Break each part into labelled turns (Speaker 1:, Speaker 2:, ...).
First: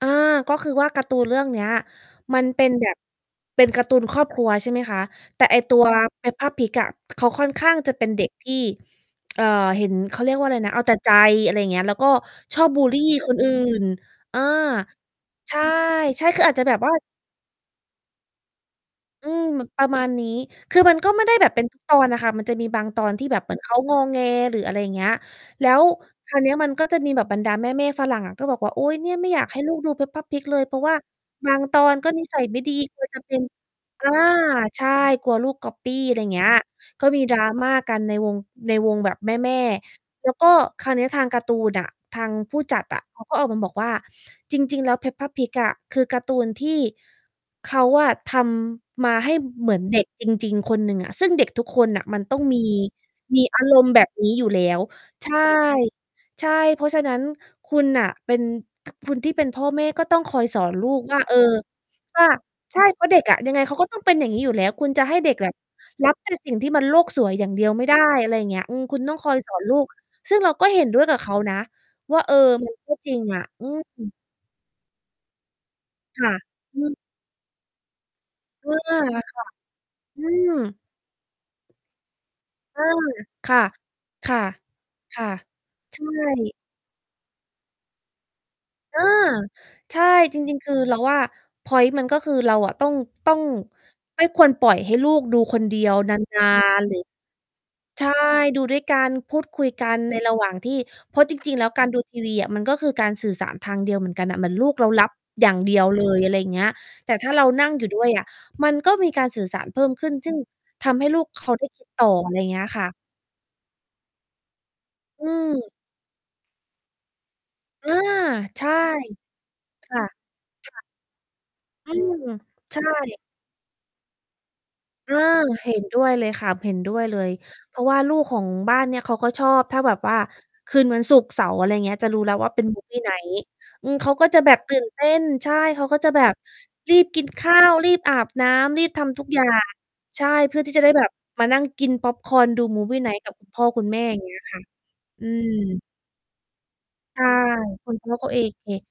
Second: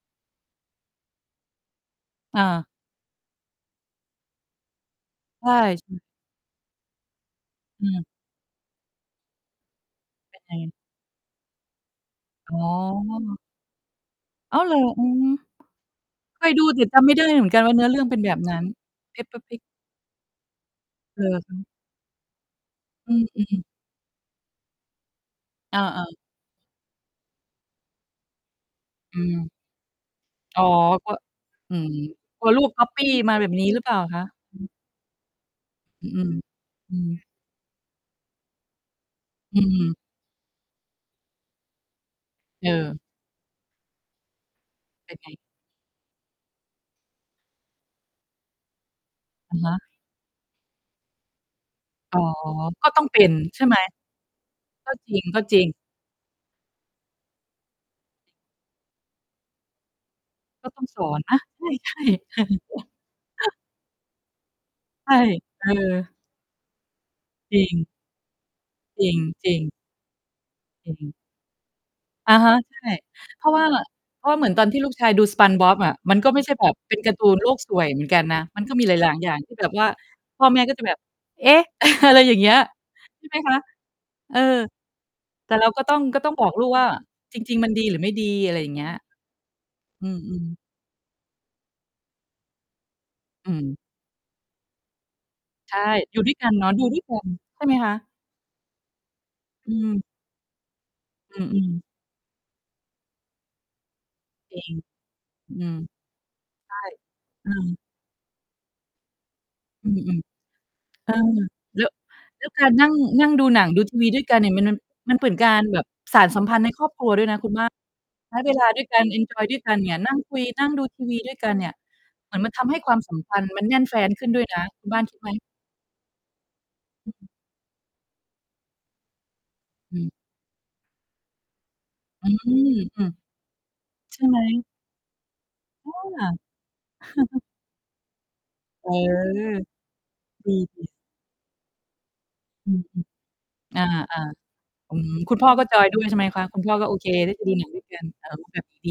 Speaker 1: เออ ก็คือว่าการ์ตูนเรื่องเนี้ย ม
Speaker 2: อ
Speaker 1: ันเป็
Speaker 2: า
Speaker 1: นแบบ เป็นการ์ตูนครอบครัว ใช่ไหมคะ? แต
Speaker 2: ใ
Speaker 1: ่
Speaker 2: ช่
Speaker 1: ไอ้ ตัว
Speaker 2: ใช่
Speaker 1: Peppa Pig อะ เขาค่อนข้าง
Speaker 2: อื
Speaker 1: จะเป
Speaker 2: ม
Speaker 1: ็นเด็กที่ เอ่อ เห็น เขาเรี
Speaker 2: เป
Speaker 1: ยก
Speaker 2: ็น
Speaker 1: ว่าอ
Speaker 2: ไง?
Speaker 1: ะไรนะ เอาแต่ใจ อะไรอย่างเงี้ย แล้วก็
Speaker 2: อ๋
Speaker 1: ช
Speaker 2: อ
Speaker 1: อบบุลลี คนอื่น เออ
Speaker 2: อ้าวเหรอ อือ
Speaker 1: ใช่ ใช่ ค
Speaker 2: เค
Speaker 1: ืออ
Speaker 2: ย
Speaker 1: าจ
Speaker 2: ด
Speaker 1: จ
Speaker 2: ู
Speaker 1: ะแบ
Speaker 2: แต
Speaker 1: บ
Speaker 2: ่
Speaker 1: ว่า
Speaker 2: จำไม่ได้เหมือนกันว่าเนื้อเรื่องเป็นแบบนั้น
Speaker 1: อื
Speaker 2: Peppa
Speaker 1: ม
Speaker 2: Pig
Speaker 1: ม ประมาณนี้ คือมัน ก็ไ
Speaker 2: อื
Speaker 1: ม่ได้
Speaker 2: อ
Speaker 1: แบ
Speaker 2: ฮ
Speaker 1: บเป็
Speaker 2: ึ
Speaker 1: น ทุก ตอนอะค่ะ มันจะมีบางตอ
Speaker 2: อ
Speaker 1: นที
Speaker 2: ื
Speaker 1: ่แบบเหมื
Speaker 2: อ
Speaker 1: อน
Speaker 2: ๆ
Speaker 1: เขางอแง หรืออะไรอย่างเงี้ย แล้
Speaker 2: เอ
Speaker 1: ว
Speaker 2: อ ๆ
Speaker 1: คราวเนี้ยมันก็จะมีแบบบรรดาแม่ ๆ ฝรั่งอะ ก็บอกว่า "โอ๊ย เนี่
Speaker 2: อ
Speaker 1: ย
Speaker 2: ื
Speaker 1: ไม่อยา
Speaker 2: ม
Speaker 1: กให้ลูกดู Peppa Pig เล
Speaker 2: อ๋
Speaker 1: ย
Speaker 2: อ
Speaker 1: เพราะว่า
Speaker 2: ก็
Speaker 1: บาง
Speaker 2: อ
Speaker 1: ต
Speaker 2: ื
Speaker 1: อ
Speaker 2: ม
Speaker 1: นก็นิสั
Speaker 2: กล
Speaker 1: ย
Speaker 2: ัว
Speaker 1: ไม
Speaker 2: ล
Speaker 1: ่
Speaker 2: ูก
Speaker 1: ดี
Speaker 2: ก๊อบ
Speaker 1: กล
Speaker 2: ป
Speaker 1: ั
Speaker 2: ี
Speaker 1: ว
Speaker 2: ้
Speaker 1: จะเ
Speaker 2: ม
Speaker 1: ป
Speaker 2: า
Speaker 1: ็น"
Speaker 2: แบบนี้หรือเปล่า
Speaker 1: อา
Speaker 2: คะ? อือ
Speaker 1: ใช่ กลัวลูกก็อปปี้
Speaker 2: อ อ
Speaker 1: อะไร
Speaker 2: ื
Speaker 1: อย่
Speaker 2: ม
Speaker 1: างเงี้ย
Speaker 2: อื
Speaker 1: ก็
Speaker 2: ม
Speaker 1: มี drama กันในวง ในวงแบบแม
Speaker 2: อ
Speaker 1: ่
Speaker 2: ืม
Speaker 1: ๆ แล้วก็คราวเนี้ยทางการ์ตูนอะ ทางผู้
Speaker 2: เ
Speaker 1: จัด
Speaker 2: ออ
Speaker 1: อะ เขาก็ออกมาบอกว่า จริง ๆ แล้ว
Speaker 2: เป็นไ
Speaker 1: Peppa
Speaker 2: ง?
Speaker 1: Pig อะ คือการ์ตูนที่เขาอะทำมาให้
Speaker 2: อะ
Speaker 1: เ
Speaker 2: ฮ
Speaker 1: หมื
Speaker 2: ะ
Speaker 1: อนเด็กจริง ๆ คนหนึ่งอะ ซึ่งเด็กทุกคนน่ะ
Speaker 2: อ
Speaker 1: ม
Speaker 2: ๋
Speaker 1: ั
Speaker 2: อ
Speaker 1: นต้อง มี
Speaker 2: ก็ต้องเป็น
Speaker 1: มีอ
Speaker 2: ใช
Speaker 1: า
Speaker 2: ่ไห
Speaker 1: ร
Speaker 2: ม?
Speaker 1: มณ์ แบบนี้อยู่แล้ว
Speaker 2: ก็จ
Speaker 1: ใช่
Speaker 2: ริง ๆ
Speaker 1: ใช่ เพราะฉะนั้นคุณน่ะเป็น ค คนที่เป็นพ่อแม่ ก็ต้องคอยสอ
Speaker 2: ก็
Speaker 1: น
Speaker 2: ต้อ
Speaker 1: ลู
Speaker 2: งส
Speaker 1: ก
Speaker 2: อ
Speaker 1: ว่
Speaker 2: น
Speaker 1: า เ
Speaker 2: น
Speaker 1: ออ
Speaker 2: ะ ใช่
Speaker 1: ว่า
Speaker 2: ๆ
Speaker 1: ใช่ เพราะเด็กอะยังไงเขาก็ต้องเป็นอย่างนี้อยู่แล้ว คุณจะ
Speaker 2: ใช
Speaker 1: ให
Speaker 2: ่
Speaker 1: ้เด็กแบบ
Speaker 2: เออ
Speaker 1: รับแต่ สิ่งที่มันโลกสวยอย่าง
Speaker 2: จ
Speaker 1: เ
Speaker 2: ร
Speaker 1: ด
Speaker 2: ิ
Speaker 1: ียวไม
Speaker 2: ง
Speaker 1: ่ได้ อะไรอย่างเงี้ย อืม คุ
Speaker 2: จ
Speaker 1: ณ
Speaker 2: ริ
Speaker 1: ต้อ
Speaker 2: ง
Speaker 1: งคอย
Speaker 2: จ
Speaker 1: ส
Speaker 2: ริ
Speaker 1: อน
Speaker 2: ง
Speaker 1: ลูก ซึ่งเราก็เห็น
Speaker 2: อื
Speaker 1: ด้วย
Speaker 2: ม
Speaker 1: กับเขานะว่า
Speaker 2: อ
Speaker 1: เอ
Speaker 2: ะ
Speaker 1: อ
Speaker 2: ฮะ
Speaker 1: มั
Speaker 2: ใ
Speaker 1: น
Speaker 2: ช่
Speaker 1: ก็จริงอ
Speaker 2: เพ
Speaker 1: ะ
Speaker 2: ราะว่
Speaker 1: อ
Speaker 2: า
Speaker 1: ืม
Speaker 2: เพราะว่าเหมือนตอนที่ลูกชายดู SpongeBob อะ มัน
Speaker 1: ค
Speaker 2: ก็
Speaker 1: ่ะ
Speaker 2: ไม่ใช่แบบ
Speaker 1: อื
Speaker 2: เป็
Speaker 1: อ
Speaker 2: นการ์ตูนโลกสวยเหมือนกันนะ มัน
Speaker 1: อ
Speaker 2: ก็
Speaker 1: า
Speaker 2: มีหลาย ๆ อย
Speaker 1: ค
Speaker 2: ่าง
Speaker 1: ่ะ
Speaker 2: ที่แบบว่า
Speaker 1: อื
Speaker 2: พ่อ
Speaker 1: ม
Speaker 2: แม่ก็จะแบบ เอ๊ะ อะไร อย่างเงี้ย
Speaker 1: อืม
Speaker 2: ใช่ไหม
Speaker 1: ค
Speaker 2: ค
Speaker 1: ่
Speaker 2: ะ?
Speaker 1: ะ ค
Speaker 2: เอ
Speaker 1: ่ะ
Speaker 2: อ
Speaker 1: ค่ะ
Speaker 2: แต่เราก็ต้
Speaker 1: ใ
Speaker 2: อ
Speaker 1: ช
Speaker 2: ง ก็ต้องบอ
Speaker 1: ่
Speaker 2: กลูกว่า จริง ๆ มันดีหรือไม่ดี อะไรอย่างเงี้ย
Speaker 1: เออ ใช่
Speaker 2: อื
Speaker 1: จ
Speaker 2: ม
Speaker 1: ริ
Speaker 2: ๆ
Speaker 1: ง ๆ คือเราว่า พ็อยนต์มันก็คือเราอะ ต้อง ต้อง
Speaker 2: อืม
Speaker 1: ไม่ควรปล่อยให้ลูกดูคน
Speaker 2: ใ
Speaker 1: เ
Speaker 2: ช
Speaker 1: ดี
Speaker 2: ่
Speaker 1: ยว น
Speaker 2: อยู่ด้วยก
Speaker 1: า
Speaker 2: ันเนาะ
Speaker 1: น
Speaker 2: ดู
Speaker 1: ๆ หร
Speaker 2: ด
Speaker 1: ื
Speaker 2: ้ว
Speaker 1: อ
Speaker 2: ยกัน ใช่ไหมคะ?
Speaker 1: ใช่ ดูด้วยกัน พูดคุย
Speaker 2: อื
Speaker 1: กั
Speaker 2: ม
Speaker 1: นในระหว่างที่ เพราะจ
Speaker 2: อื
Speaker 1: ริง ๆ แล้
Speaker 2: อ
Speaker 1: ว
Speaker 2: ๆ
Speaker 1: การดู ทีวี อะ มันก็คือการสื่อสารทางเดียวเหมือนกันน่ะ เหมือ
Speaker 2: จ
Speaker 1: น
Speaker 2: ริ
Speaker 1: ลู
Speaker 2: ง
Speaker 1: กเรารับอย่
Speaker 2: อ
Speaker 1: า
Speaker 2: ื
Speaker 1: งเด
Speaker 2: ม
Speaker 1: ียวเลย อะไรอย่างเงี้
Speaker 2: ใ
Speaker 1: ย
Speaker 2: ช่
Speaker 1: แต่ถ้าเรา
Speaker 2: อื
Speaker 1: นั่ง
Speaker 2: ม
Speaker 1: อยู่ด้วยอะ มันก็มีการสื่อสารเพิ
Speaker 2: อ
Speaker 1: ่
Speaker 2: ื
Speaker 1: มขึ้น
Speaker 2: อ
Speaker 1: ซึ่งทำใ
Speaker 2: ๆ
Speaker 1: ห
Speaker 2: เ
Speaker 1: ้
Speaker 2: ออ
Speaker 1: ลูก เขาได้ค
Speaker 2: แล
Speaker 1: ิ
Speaker 2: ้
Speaker 1: ด
Speaker 2: ว
Speaker 1: ต่อ อะไร
Speaker 2: แล
Speaker 1: อย
Speaker 2: ้
Speaker 1: ่า
Speaker 2: ว
Speaker 1: งเงี
Speaker 2: ก
Speaker 1: ้
Speaker 2: า
Speaker 1: ย
Speaker 2: ร
Speaker 1: ค
Speaker 2: น
Speaker 1: ่
Speaker 2: ั่
Speaker 1: ะ
Speaker 2: ง นั่งดูหนัง ดูทีวีด้วยกันเนี่ย มัน มัน
Speaker 1: อ
Speaker 2: เหม
Speaker 1: ื
Speaker 2: ือนการ
Speaker 1: ม
Speaker 2: แบบสานสัมพันธ์ในครอบครัวด้วยนะคุณบ้าน
Speaker 1: อา
Speaker 2: ใช้เว
Speaker 1: ใ
Speaker 2: ล
Speaker 1: ช
Speaker 2: า
Speaker 1: ่
Speaker 2: ด้วยกัน เอนจอยด้วยกัน
Speaker 1: ค
Speaker 2: เนี่
Speaker 1: ่
Speaker 2: ย
Speaker 1: ะ
Speaker 2: นั่งคุย น
Speaker 1: ค
Speaker 2: ั่ง
Speaker 1: ่ะ
Speaker 2: ดูทีวีด้วยกันเนี่ย
Speaker 1: อืม
Speaker 2: เหมือนมันทำให
Speaker 1: ใช
Speaker 2: ้
Speaker 1: ่
Speaker 2: ความสัมพันธ์มันแน่นแฟ้นขึ้นด้วยนะ คุณบ้าน
Speaker 1: เอ
Speaker 2: ค
Speaker 1: อ
Speaker 2: ิดไหม?
Speaker 1: เห็นด้วยเลยค่ะ เห็นด้วย
Speaker 2: อ
Speaker 1: เล
Speaker 2: ืม
Speaker 1: ย เพราะว่าลูกของบ้านเนี้ย เขาก็ชอบถ้าแบ
Speaker 2: อ
Speaker 1: บ
Speaker 2: ืม
Speaker 1: ว่า คืนวันศุกร์เสาร์ อะไรอย่างเงี้ย จะรู้
Speaker 2: อื
Speaker 1: แล้วว่าเป็น
Speaker 2: ม อ
Speaker 1: movie
Speaker 2: ืม
Speaker 1: night อืม เขา
Speaker 2: ใช่
Speaker 1: ก็
Speaker 2: ไ
Speaker 1: จ
Speaker 2: หม?
Speaker 1: ะแบบตื่นเต้น ใช่ เขาก็จะแบ
Speaker 2: อ
Speaker 1: บ
Speaker 2: า
Speaker 1: รีบกินข้าว รีบอาบน้ำ รี
Speaker 2: เอ
Speaker 1: บ
Speaker 2: อ
Speaker 1: ทำ ทุกอย่าง ใช่
Speaker 2: ด
Speaker 1: เพ
Speaker 2: ี
Speaker 1: ื่อที่จะได
Speaker 2: ๆ
Speaker 1: ้แบบมานั่งกินพ็อปคอร์น ดู
Speaker 2: อืม
Speaker 1: movie night กับคุณพ่อ
Speaker 2: ๆ อ
Speaker 1: คุ
Speaker 2: า
Speaker 1: ณแม่ อย่างเงี้ยค่ะ
Speaker 2: ๆ อืม
Speaker 1: อื
Speaker 2: คุณพ่อก็จ
Speaker 1: ม
Speaker 2: อยด้วยใช่ไหมคะ? คุณพ่อก็โอเค
Speaker 1: ใช่
Speaker 2: ที่จะดูหนังด้วย
Speaker 1: คุ
Speaker 2: ก
Speaker 1: ณ
Speaker 2: ัน
Speaker 1: พ่อเข
Speaker 2: อา
Speaker 1: า
Speaker 2: ว่าแบบ
Speaker 1: AK
Speaker 2: นี้ดี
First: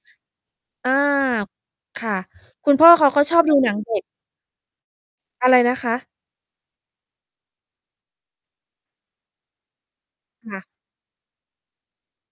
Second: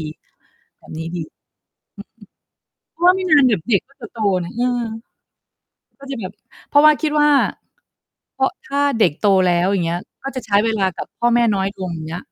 Speaker 2: แบ
Speaker 1: อ
Speaker 2: บ
Speaker 1: า
Speaker 2: นี้ดี อื
Speaker 1: ค่ะ คุณพ่อ
Speaker 2: ม เพรา
Speaker 1: เข
Speaker 2: ะ
Speaker 1: า
Speaker 2: ว่า
Speaker 1: ก
Speaker 2: ไม
Speaker 1: ็
Speaker 2: ่
Speaker 1: ช
Speaker 2: น
Speaker 1: อ
Speaker 2: าน
Speaker 1: บ
Speaker 2: เด
Speaker 1: ดู
Speaker 2: ี๋ยว
Speaker 1: หนั
Speaker 2: เด็
Speaker 1: ง
Speaker 2: ก
Speaker 1: เด
Speaker 2: ก
Speaker 1: ็
Speaker 2: ็จ
Speaker 1: ก
Speaker 2: ะโตนะ เออ
Speaker 1: อะไรนะค
Speaker 2: ก็
Speaker 1: ะ?
Speaker 2: จะแบบ เพราะว่าคิดว่า เพราะถ้าเด็กโตแล้ว อย่างเงี้ย ก็จะ
Speaker 1: ค
Speaker 2: ใช้
Speaker 1: ่ะ
Speaker 2: เวลากับพ่อแม่น้อยลง อย่างเงี้ย